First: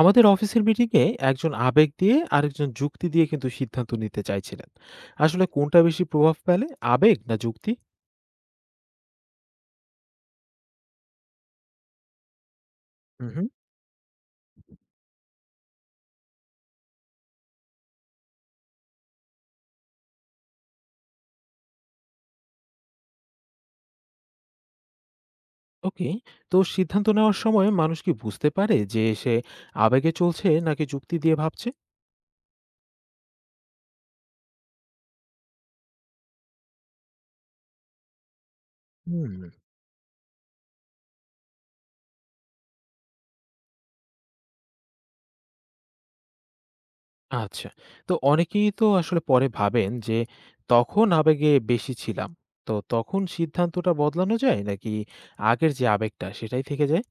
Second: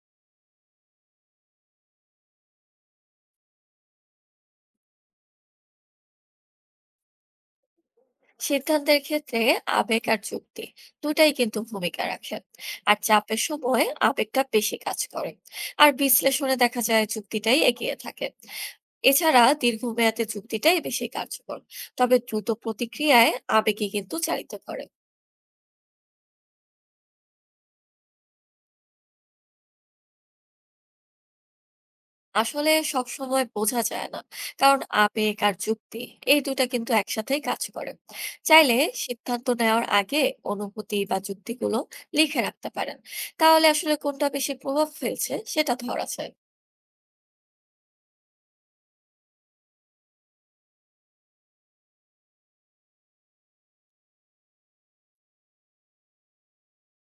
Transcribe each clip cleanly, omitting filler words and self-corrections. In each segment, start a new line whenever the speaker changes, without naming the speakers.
আমাদের অফিসের মিটিংয়ে একজন আবেগ দিয়ে আরেকজন যুক্তি দিয়ে কিন্তু সিদ্ধান্ত নিতে চাইছিলেন। আসলে কোনটা বেশি প্রভাব ফেলে, আবেগ না যুক্তি?
সিদ্ধান্তের ক্ষেত্রে আবেগ আর যুক্তি দুটাই কিন্তু ভূমিকা রাখে। আর চাপের
হুম।
সময় আবেগটা বেশি কাজ করে, আর বিশ্লেষণে দেখা যায় যুক্তিটাই এগিয়ে থাকে। এছাড়া দীর্ঘমেয়াদে যুক্তিটাই বেশি কার্যকর, তবে দ্রুত প্রতিক্রিয়ায় আবেগই কিন্তু চালিত করে।
ওকে, তো সিদ্ধান্ত নেওয়ার সময় মানুষ কি বুঝতে পারে যে সে আবেগে চলছে নাকি যুক্তি দিয়ে ভাবছে?
আসলে সবসময় বোঝা যায় না, কারণ আবেগ আর যুক্তি এই দুইটা কিন্তু একসাথেই কাজ করে। চাইলে
হুম।
সিদ্ধান্ত নেওয়ার আগে অনুভূতি বা যুক্তিগুলো লিখে রাখতে পারেন, তাহলে আসলে কোনটা বেশি প্রভাব ফেলছে সেটা ধরা যায়।
আচ্ছা, তো অনেকেই তো আসলে পরে ভাবেন যে তখন আবেগে বেশি ছিলাম। তো তখন সিদ্ধান্তটা বদলানো যায় নাকি আগের যে আবেগটা সেটাই থেকে যায়?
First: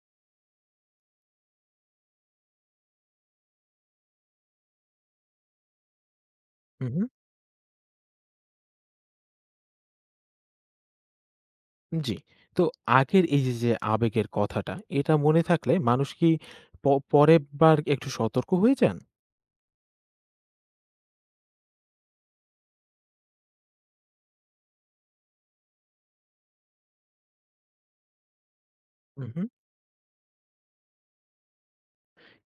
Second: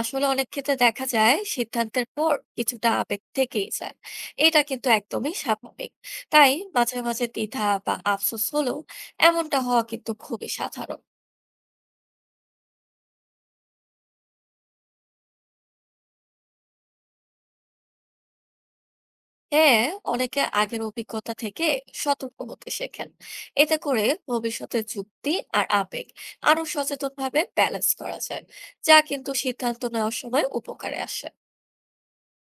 আসলে অনেক ক্ষেত্রে দেখা যায় সিদ্ধান্তের পর কিছুটা আবেগ থেকেই যায়। এটা কিন্তু একদমই স্বাভাবিক। তাই
হুম।
মাঝে মাঝে দ্বিধা বা আফসোস হলেও এমনটা হওয়া কিন্তু খুবই সাধারণ।
জি। তো আগের এই যে আবেগের কথাটা, এটা মনে থাকলে মানুষ কি প পরের বার একটু সতর্ক হয়ে যান?
হ্যাঁ, অনেকে আগের অভিজ্ঞতা থেকে সতর্ক হতে শেখেন। এতে করে ভবিষ্যতে যুক্তি আর আবেগ আরো সচেতন ভাবে ব্যালেন্স করা যায়, যা
হু,
কিন্তু
হু।
সিদ্ধান্ত নেওয়ার সময় উপকারে আসে।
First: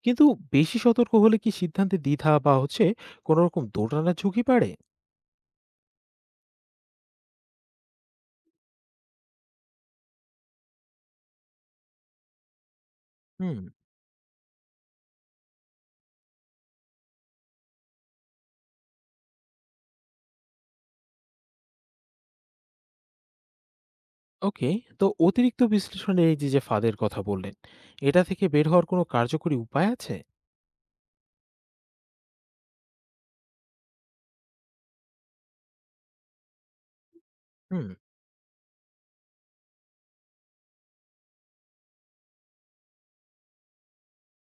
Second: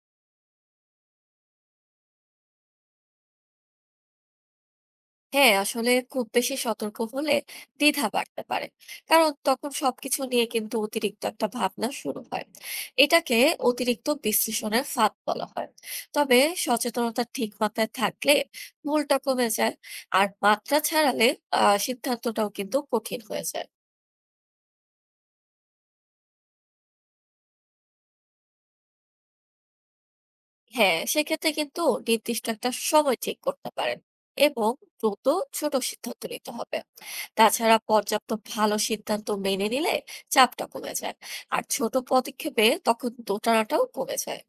কিন্তু বেশি সতর্ক হলে কি সিদ্ধান্তে দ্বিধা বা হচ্ছে কোনরকম দোটানার ঝুঁকি বাড়ে?
হ্যাঁ, আসলে খুব বেশি সতর্ক হলে দ্বিধা বাড়তে পারে, কারণ তখন সবকিছু নিয়ে কিন্তু অতিরিক্ত একটা ভাবনা শুরু হয়। এটাকে
হুম।
অতিরিক্ত বিশ্লেষণের ফাঁদ বলা হয়। তবে সচেতনতা ঠিক মাত্রায় থাকলে ভুলটা কমে যায়, আর মাত্রা ছাড়ালে সিদ্ধান্তটাও কিন্তু কঠিন হয়ে যায়।
ওকে, তো অতিরিক্ত বিশ্লেষণের এই যে ফাঁদের কথা বললেন, এটা থেকে বের হওয়ার কোনো কার্যকরী উপায় আছে?
হ্যাঁ, সেক্ষেত্রে কিন্তু নির্দিষ্ট একটা সময় ঠিক করতে পারেন, এবং দ্রুত ছোট সিদ্ধান্ত নিতে হবে। তাছাড়া
হুম।
পর্যাপ্ত ভালো সিদ্ধান্ত মেনে নিলে চাপটা কমে যায়, আর ছোট পদক্ষেপে তখন দোটানাটাও কমে যায়।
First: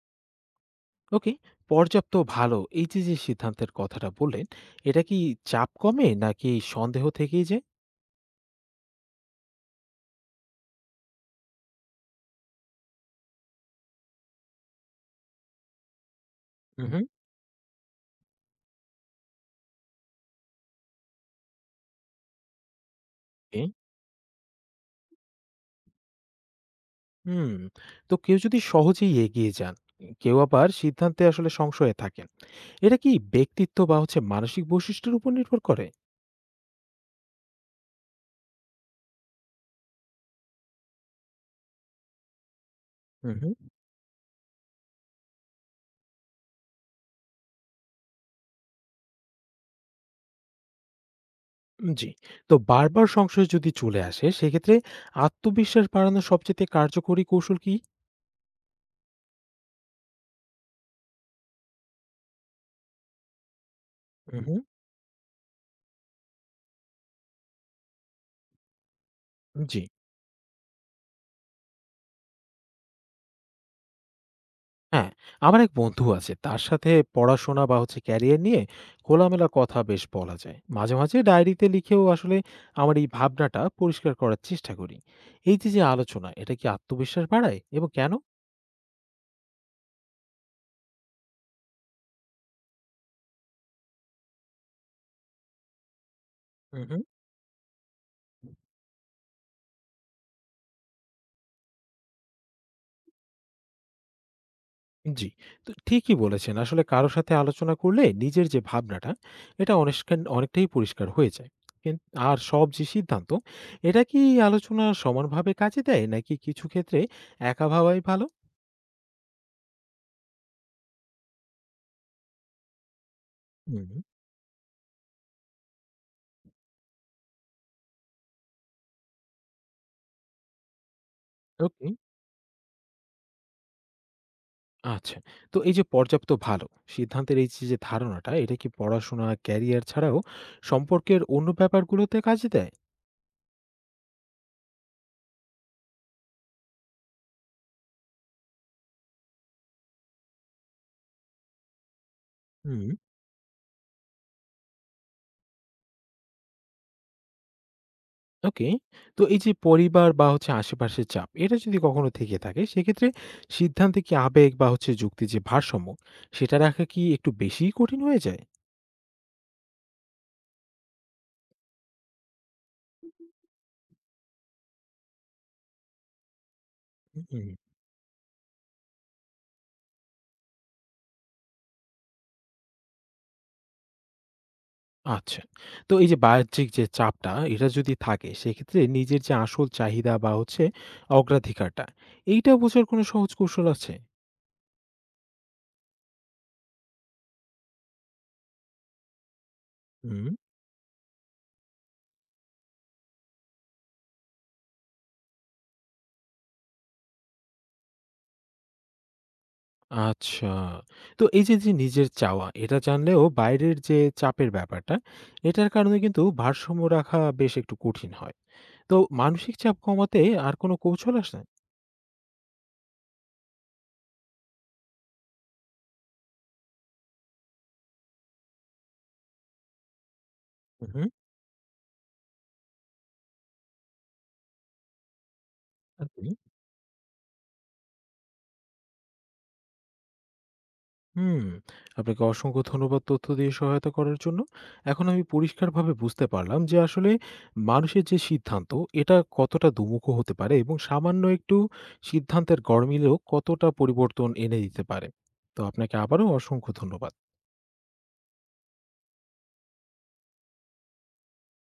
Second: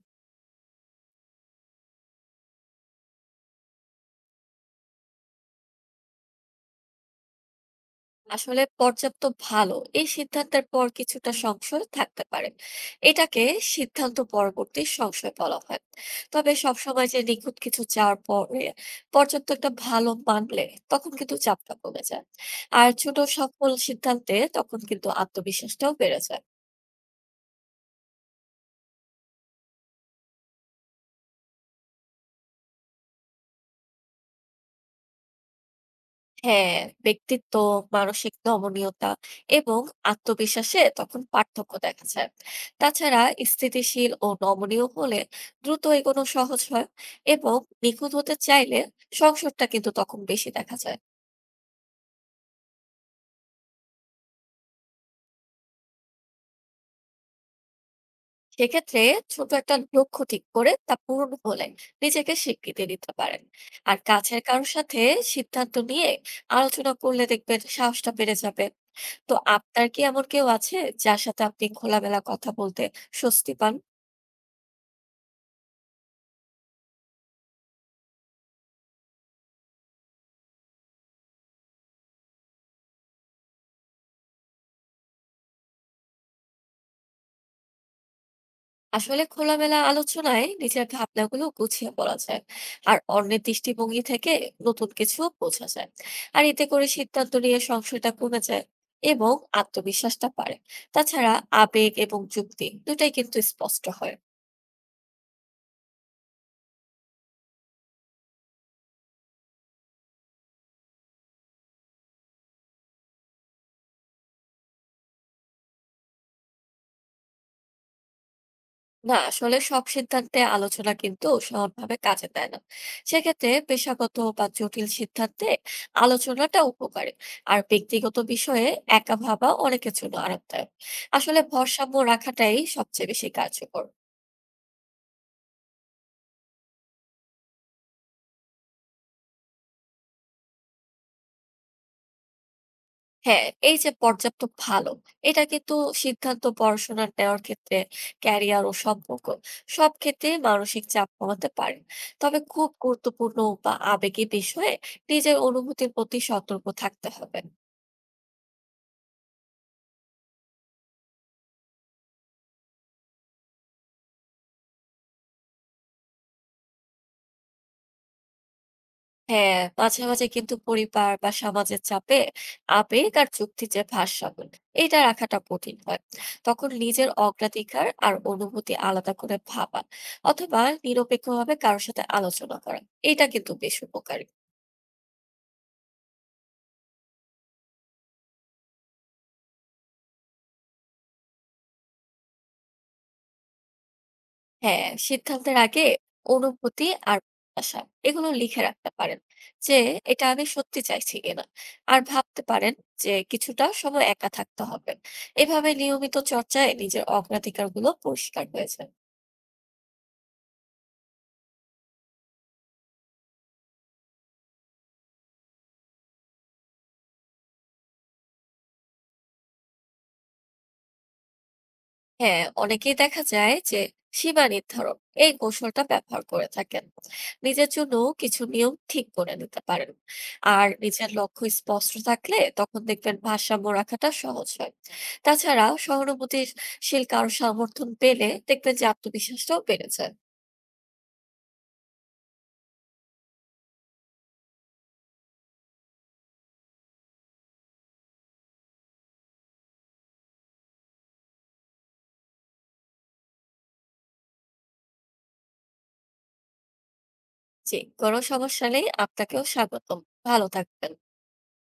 ওকে। পর্যাপ্ত ভালো এই যে সিদ্ধান্তের কথাটা বললেন, এটা কি চাপ কমে নাকি সন্দেহ থেকেই যায়?
আসলে পর্যাপ্ত ভালো এই সিদ্ধান্তের পর কিছুটা সংশয় থাকতে পারে। এটাকে সিদ্ধান্ত পরবর্তী সংশয় বলা হয়। তবে
হু, হু।
সবসময় যে নিখুঁত কিছু চাওয়ার পরে পর্যাপ্ত একটা ভালো মানলে তখন কিন্তু চাপটা কমে যায়, আর ছোট
ওকে।
সফল সিদ্ধান্তে তখন কিন্তু আত্মবিশ্বাসটাও বেড়ে যায়।
হুম। তো কেউ যদি সহজেই এগিয়ে যান, কেউ আবার সিদ্ধান্তে আসলে সংশয়ে থাকেন। এটা কি ব্যক্তিত্ব বা হচ্ছে মানসিক বৈশিষ্ট্যের উপর নির্ভর করে?
হ্যাঁ, ব্যক্তিত্ব, মানসিক নমনীয়তা এবং আত্মবিশ্বাসে তখন পার্থক্য দেখা যায়। তাছাড়া
হুম হুম।
স্থিতিশীল ও নমনীয় হলে দ্রুত এগোনো সহজ হয়, এবং নিখুঁত হতে চাইলে সংকটটা কিন্তু তখন বেশি দেখা যায়।
জি, তো বারবার সংশয় যদি চলে আসে, সেক্ষেত্রে আত্মবিশ্বাস বাড়ানোর সবচেয়ে কার্যকরী কৌশল কি?
সেক্ষেত্রে ছোট একটা লক্ষ্য ঠিক করে তা পূরণ হলে নিজেকে স্বীকৃতি দিতে পারেন। আর
হুম
কাছের
হুম।
কারোর সাথে সিদ্ধান্ত নিয়ে আলোচনা করলে দেখবেন সাহসটা বেড়ে যাবে। তো
জি।
আপনার কি এমন কেউ আছে যার সাথে আপনি খোলামেলা কথা বলতে স্বস্তি পান?
হ্যাঁ, আমার এক বন্ধু আছে। তার সাথে পড়াশোনা বা হচ্ছে ক্যারিয়ার নিয়ে খোলামেলা কথা বেশ বলা যায়। মাঝে, মাঝে ডায়েরিতে লিখেও আসলে আমার এই ভাবনাটা পরিষ্কার করার চেষ্টা করি। এই যে আলোচনা, এটা কি আত্মবিশ্বাস বাড়ায়, এবং কেন?
আসলে খোলামেলা আলোচনায় নিজের ভাবনাগুলো গুছিয়ে বলা যায়, আর অন্যের দৃষ্টিভঙ্গি থেকে নতুন কিছু বোঝা যায়, আর এতে
হুম,
করে
হুম।
সিদ্ধান্ত নিয়ে সংশয়টা কমে যায় এবং আত্মবিশ্বাসটা বাড়ে। তাছাড়া আবেগ এবং যুক্তি দুটাই কিন্তু স্পষ্ট হয়।
জি, তো ঠিকই বলেছেন। আসলে কারো সাথে আলোচনা করলে নিজের যে ভাবনাটা, এটা অনেকটাই পরিষ্কার হয়ে যায়। কিন আর সব যে সিদ্ধান্ত, এটা কি আলোচনা সমানভাবে কাজে দেয় নাকি কিছু ক্ষেত্রে একা ভাবাই ভালো?
না, আসলে সব সিদ্ধান্তে আলোচনা কিন্তু সমানভাবে কাজে দেয় না। সেক্ষেত্রে
হুম।
পেশাগত বা জটিল সিদ্ধান্তে আলোচনাটা উপকারী, আর ব্যক্তিগত বিষয়ে একা ভাবা অনেকের জন্য আরামদায়ক। আসলে
ওকে।
ভারসাম্য রাখাটাই সবচেয়ে বেশি কার্যকর।
আচ্ছা, তো এই যে পর্যাপ্ত ভালো সিদ্ধান্তের এই যে ধারণাটা, এটা কি পড়াশোনা, ক্যারিয়ার ছাড়াও সম্পর্কের অন্য ব্যাপারগুলোতে কাজে দেয়?
হ্যাঁ, এই যে পর্যাপ্ত ভালো, এটা কিন্তু সিদ্ধান্ত পড়াশোনা নেওয়ার ক্ষেত্রে, ক্যারিয়ার ও সম্পর্ক সব ক্ষেত্রে মানসিক চাপ কমাতে পারে। তবে খুব
হুম।
গুরুত্বপূর্ণ বা আবেগী বিষয়ে নিজের অনুভূতির প্রতি সতর্ক থাকতে হবে।
ওকে, তো এই যে পরিবার বা হচ্ছে আশেপাশের চাপ, এটা যদি কখনো থেকে থাকে, সেক্ষেত্রে সিদ্ধান্তে কি আবেগ বা হচ্ছে যুক্তির যে ভারসাম্য, সেটা রাখা কি একটু বেশিই কঠিন হয়ে যায়?
হ্যাঁ, মাঝে মাঝে কিন্তু পরিবার বা সমাজের চাপে আবেগ আর যুক্তির যে ভারসাম্য, এটা রাখাটা কঠিন হয়। তখন নিজের
হুম।
অগ্রাধিকার আর অনুভূতি আলাদা করে ভাবা, অথবা নিরপেক্ষভাবে কারোর সাথে আলোচনা করা, এটা কিন্তু বেশ উপকারী।
আচ্ছা, তো এই যে বাহ্যিক যে চাপটা, এটা যদি থাকে, সেক্ষেত্রে নিজের যে আসল চাহিদা বা হচ্ছে অগ্রাধিকারটা, এইটা বোঝার কোনো সহজ কৌশল আছে?
হ্যাঁ, সিদ্ধান্তের আগে অনুভূতি আর আশা এগুলো লিখে রাখতে পারেন, যে এটা
হুম।
আমি সত্যি চাইছি কিনা। আর ভাবতে পারেন যে কিছুটা সময় একা থাকতে হবে। এভাবে নিয়মিত চর্চায় নিজের অগ্রাধিকারগুলো পরিষ্কার হয়ে যায়।
আচ্ছা, তো এই যে নিজের চাওয়া এটা জানলেও বাইরের যে চাপের ব্যাপারটা, এটার কারণে কিন্তু ভারসাম্য রাখা বেশ একটু কঠিন হয়। তো মানসিক চাপ কমাতে আর কোনো কৌশল আছে?
হ্যাঁ, অনেকেই দেখা যায় যে সীমা নির্ধারণ এই কৌশলটা ব্যবহার করে থাকেন। নিজের জন্য কিছু নিয়ম ঠিক করে নিতে পারেন, আর
উহুম।
নিজের লক্ষ্য স্পষ্ট থাকলে তখন দেখবেন ভারসাম্য রাখাটা সহজ হয়। তাছাড়া
আপনি?
সহানুভূতিশীল কারো সমর্থন পেলে দেখবেন যে আত্মবিশ্বাসটাও বেড়ে যায়।
হুম, আপনাকে অসংখ্য ধন্যবাদ তথ্য দিয়ে সহায়তা করার জন্য। এখন আমি পরিষ্কারভাবে বুঝতে পারলাম যে আসলে মানুষের যে সিদ্ধান্ত, এটা কতটা দুমুখো হতে পারে, এবং সামান্য একটু সিদ্ধান্তের গরমিলেও কতটা পরিবর্তন এনে দিতে পারে। তো আপনাকে আবারও অসংখ্য ধন্যবাদ।
জি, কোনো সমস্যা নেই। আপনাকেও স্বাগতম। ভালো থাকবেন।